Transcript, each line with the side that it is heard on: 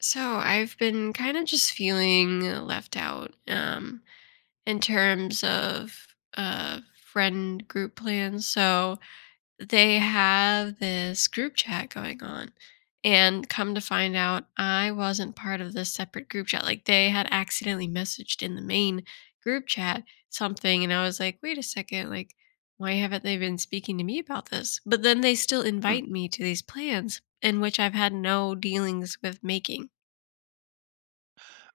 left: So I've been kind of just feeling left out, in terms of uh, friend group plans. So they have this group chat going on. And come to find out, I wasn't part of this separate group chat. Like they had accidentally messaged in the main group chat something. And I was like, wait a second, like, why haven't they been speaking to me about this? But then they still
right: Hmm,
left: invite me to these plans in which I've had no dealings with making.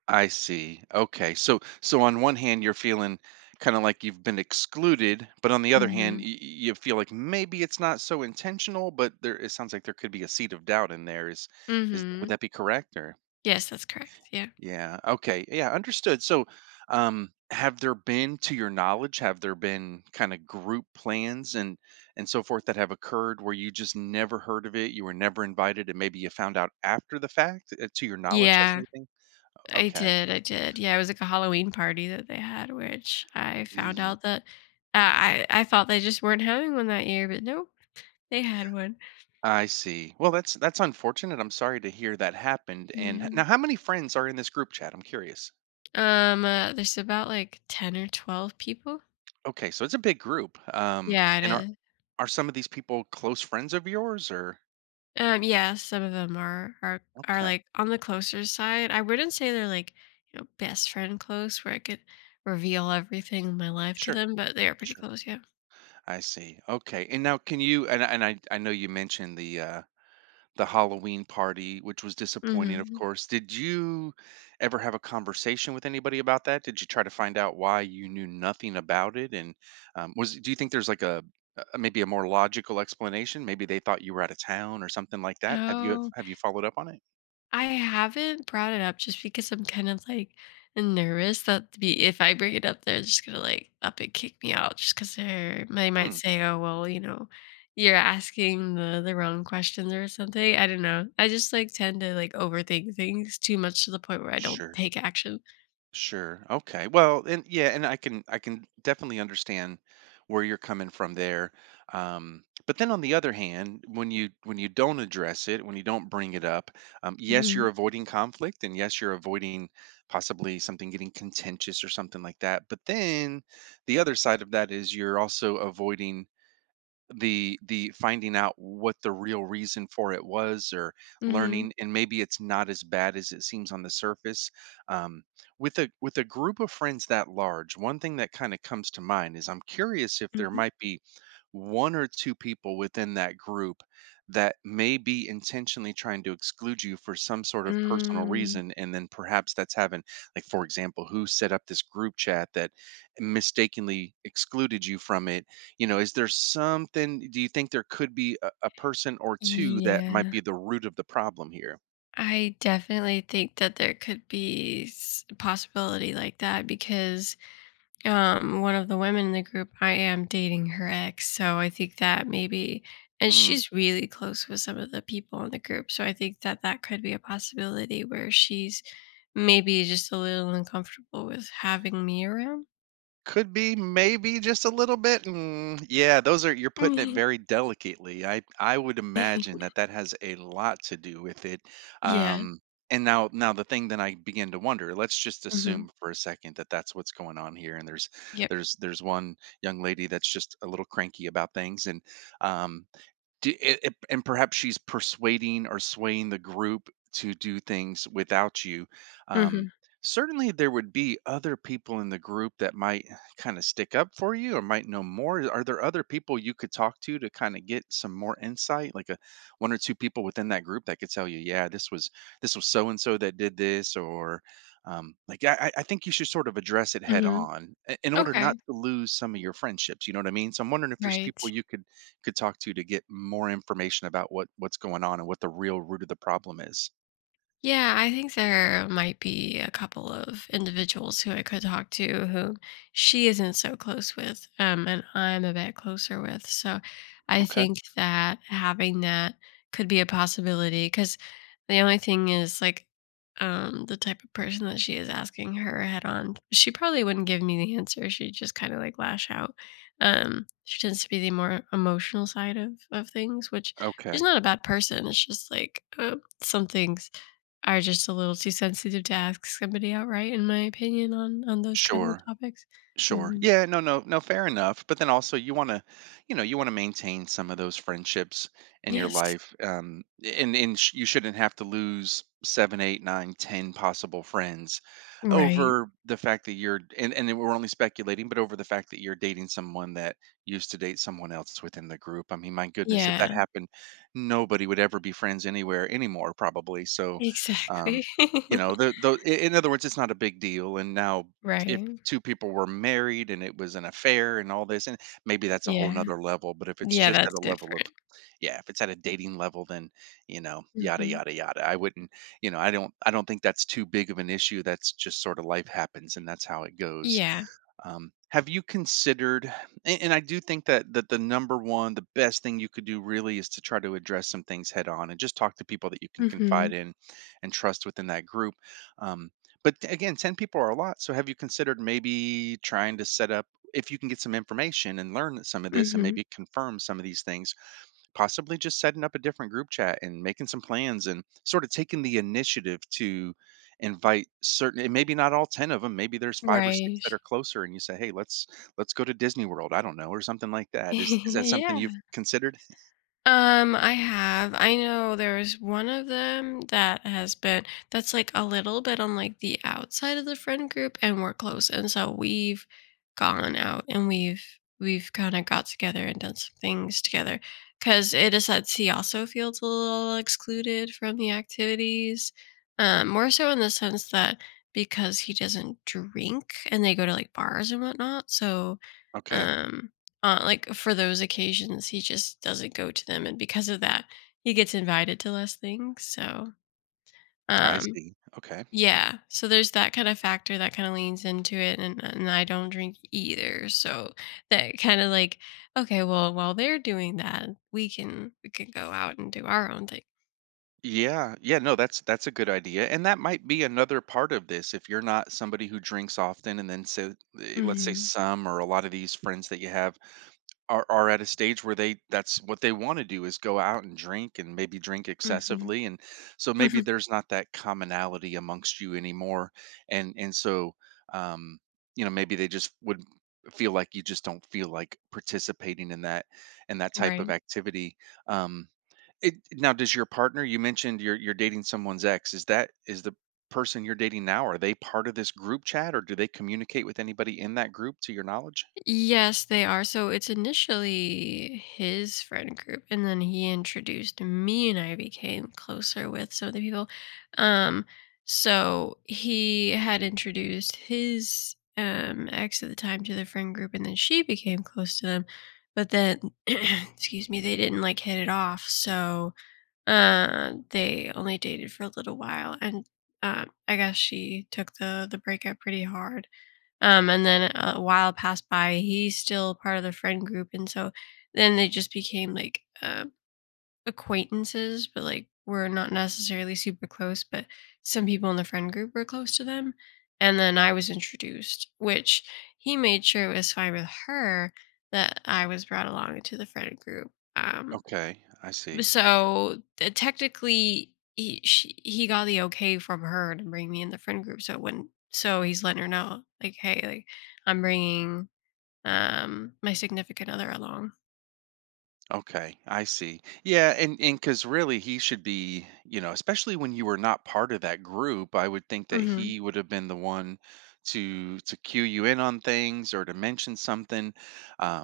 right: I see. Okay. So on one hand you're feeling kind of like you've been excluded, but on the other hand you feel like maybe it's not so intentional, but there it sounds like there could be a seed of doubt in there is would
left: Mhm.
right: that be correct or
left: Yes, that's correct, yeah.
right: yeah. Okay. Yeah, understood. So have there been to your knowledge have there been kind of group plans and so forth that have occurred where you just never heard of it, you were never invited and maybe you found out after the fact? To your knowledge has
left: Yeah,
right: anything?
left: I
right: Okay.
left: did, I did. Yeah, it was like a Halloween party that they had, which I found out that I thought they just weren't having one that year, but nope, they had one.
right: I see. Well, that's unfortunate. I'm sorry to hear that happened. And
left: Yeah.
right: now, how many friends are in this group chat? I'm curious.
left: There's about, like, 10 or 12 people.
right: Okay, so it's a big group. Um,
left: Yeah, it
right: and are
left: is.
right: some of these people close friends of yours, or
left: Yeah, some of them are are,
right: okay,
left: like, on the closer side. I wouldn't say they're, like, you know, best friend close where I could reveal everything in my life to
right: sure,
left: them, but they are pretty
right: sure.
left: close, yeah.
right: I see. Okay, and now can you? And I know you mentioned the Halloween party, which was disappointing, of
left: Mhm.
right: course. Did you ever have a conversation with anybody about that? Did you try to find out why you knew nothing about it? And was do you think there's like a maybe a more logical explanation? Maybe they thought you were out of town or something like that. Have you
left: Oh.
right: have you followed up on it?
left: I haven't brought it up just because I'm kind of like nervous that be if I bring it up, they're just gonna like up and kick me out just because they might
right: Hmm,
left: say, "Oh well, you know, you're asking the wrong questions or something." I don't know. I just like tend to like overthink things too much to the point where I don't
right: sure.
left: take action.
right: Sure. Okay. Well, and yeah, and I can definitely understand where you're coming from there. But then on the other hand, when you don't address it, when you don't bring it up, yes,
left: hmm
right: you're avoiding conflict, and yes, you're avoiding possibly something getting contentious or something like that. But then the other side of that is you're also avoiding the finding out what the real reason for it was or
left: hmm
right: learning and maybe it's not as bad as it seems on the surface. Um, with a with a group of friends that large, one thing that kind of comes to mind is I'm curious if there
left: hmm
right: might be one or two people within that group that may be intentionally trying to exclude you for some sort of personal
left: Mm,
right: reason and then perhaps that's having like for example who set up this group chat that mistakenly excluded you from it. You know, is there something, do you think there could be a person or two that might
left: yeah,
right: be the root of the problem here?
left: I definitely think that there could be possibility like that because, um, one of the women in the group, I am dating her ex, so I think that maybe, and
right: Mm,
left: she's really close with some of the people in the group, so I think that that could be a possibility where she's maybe just a little uncomfortable with having me around.
right: could be, maybe just a little bit. Mm, yeah, those are you're putting it very delicately. I would imagine that that has a lot to do with it.
left: Yeah.
right: Um, and now the thing that I begin to wonder. Let's just
left: hmm
right: assume for a second that that's what's going on here. And there's
left: yep
right: there's there's one young lady that's just a little cranky about things, and um, D it it and perhaps she's persuading or swaying the group to do things without you. Um,
left: hmm
right: certainly there would be other people in the group that might kinda stick up for you or might know more. Are there other people you could talk to kinda get some more insight? Like, a 1 or 2 people within that group that could tell you, "Yeah, this was so and so that did this," or, like, I think you should sort of address it head
left: hmm
right: on I in order not
left: okay,
right: to lose some of your friendships, you know what I mean? So I'm wondering if there's people
left: right.
right: you could talk to get more information about what's going on and what the real root of the problem is.
left: Yeah, I think there might be a couple of individuals who I could talk to who she isn't so close with, and I'm a bit closer with. So I
right: Okay.
left: think that having that could be a possibility because the only thing is like, the type of person that she is, asking her head on, she probably wouldn't give me the answer. She'd just kind of like lash out. She tends to be the more emotional side of things, which she's
right: Okay.
left: not a bad person. It's just like, some things are just a little too sensitive to ask somebody outright, in my opinion, on those kinds of
right: Sure.
left: topics.
right: Sure.
left: Mhm.
right: Yeah, no, no, no, fair enough. But then also you want to, you know, you want to maintain some of those friendships in your
left: Yes.
right: life. And you shouldn't have to lose seven, eight, nine, ten possible friends
left: Right.
right: over the fact that you're and we're only speculating, but over the fact that you're dating someone that used to date someone else within the group. I mean, my goodness, if that
left: Yeah.
right: happened, nobody would ever be friends anywhere anymore, probably. So um,
left: Exactly.
right: you know, the in other words, it's not a big deal. And now
left: Right.
right: 2 people were married and it was an affair and all this, and maybe that's a whole
left: Yeah.
right: nother level, but if it's
left: Yeah,
right: just at
left: that's
right: a level of
left: different.
right: yeah, if it's at a dating level, then, you know, yada,
left: Mhm.
right: yada, yada. I wouldn't, you know, I don't think that's too big of an issue. That's just sort of life happens and that's how it goes.
left: Yeah.
right: Have you considered, and I do think that the number one, the best thing you could do really is to try to address some things head on and just talk to people that you can confide
left: Mhm.
right: in and trust within that group. Um, but again, 10 people are a lot. So have you considered maybe trying to set up, if you can get some information and learn some of this and
left: Mhm.
right: maybe confirm some of these things, possibly just setting up a different group chat and making some plans and sort of taking the initiative to invite certain, and maybe not all 10 of them, maybe there's five or six
left: Right.
right: that are closer, and you say, hey, let's go to Disney World, I don't know, or something like that. Is that something you've
left: Yeah.
right: considered?
left: I have. I know there's one of them that has been, that's like a little bit on like the outside of the friend group and we're close. And so we've gone out and we've kind of got together and done some things together because it is that he also feels a little excluded from the activities. More so in the sense that because he doesn't drink and they go to like bars and whatnot. So
right: Okay.
left: um like for those occasions, he just doesn't go to them, and because of that, he gets invited to less things. So,
right: I
left: um,
right: see. Okay.
left: yeah. So there's that kind of factor that kind of leans into it, and I don't drink either. So that kind of like, okay, well, while they're doing that, we can go out and do our own thing.
right: Yeah. Yeah, no, that's a good idea. And that might be another part of this if you're not somebody who drinks often and then say, eh, let's say
left: hmm
right: some or a lot of these friends that you have are at a stage where they that's what they want to do is go out and drink and maybe drink
left: hmm
right: excessively and so maybe there's not that commonality amongst you anymore and so um you know maybe they just would feel like you just don't feel like participating in that type of
left: Right.
right: activity. Um, it, now does your partner you mentioned you're dating someone's ex, is that is the person you're dating now are they part of this group chat or do they communicate with anybody in that group to your knowledge?
left: Yes, they are. So it's initially his friend group, and then he introduced me, and I became closer with some of the people. Um, so he had introduced his, um, ex at the time to the friend group, and then she became close to them. But then, excuse me, they didn't like hit it off. So, they only dated for a little while, and, I guess she took the breakup pretty hard, and then a while passed by. He's still part of the friend group, and so then they just became like, acquaintances, but like we're not necessarily super close. But some people in the friend group were close to them, and then I was introduced, which he made sure it was fine with her that I was brought along into the friend group. Um,
right: Okay, I see.
left: so, technically, he got the okay from her to bring me in the friend group. So when, so he's letting her know, like, hey, like I'm bringing, um, my significant other along.
right: Okay, I see. Yeah, and because really he should be, you know, especially when you were not part of that group, I would think that
left: hmm
right: he would have been the one to cue you in on things or to mention something.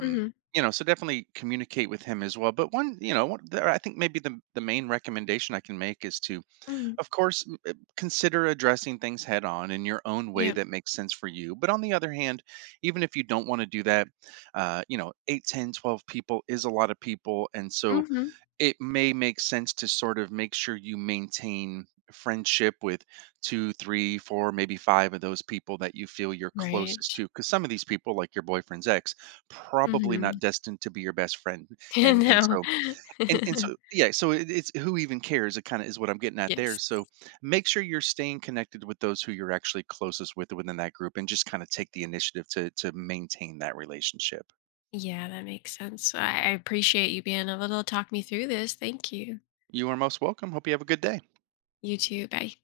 left: hmm
right: you know, so definitely communicate with him as well. But one, you know, one, I think maybe the main recommendation I can make is to,
left: hmm
right: of course, consider addressing things head on in your own way
left: Yep.
right: that makes sense for you. But on the other hand, even if you don't want to do that, you know, 8, 10, 12 people is a lot of people. And so
left: hmm
right: it may make sense to sort of make sure you maintain friendship with two, three, four, maybe five of those people that you feel you're
left: Right.
right: closest to. Because some of these people, like your boyfriend's ex, probably
left: hmm
right: not destined to be your best friend. And, and
left: no.
right: so and so yeah, so it, it's who even cares? It kind of is what I'm getting at there.
left: Yes.
right: So make sure you're staying connected with those who you're actually closest with within that group, and just kind of take the initiative to maintain that relationship.
left: Yeah, that makes sense. I appreciate you being able to talk me through this. Thank you.
right: You are most welcome. Hope you have a good day.
left: You too. Bye.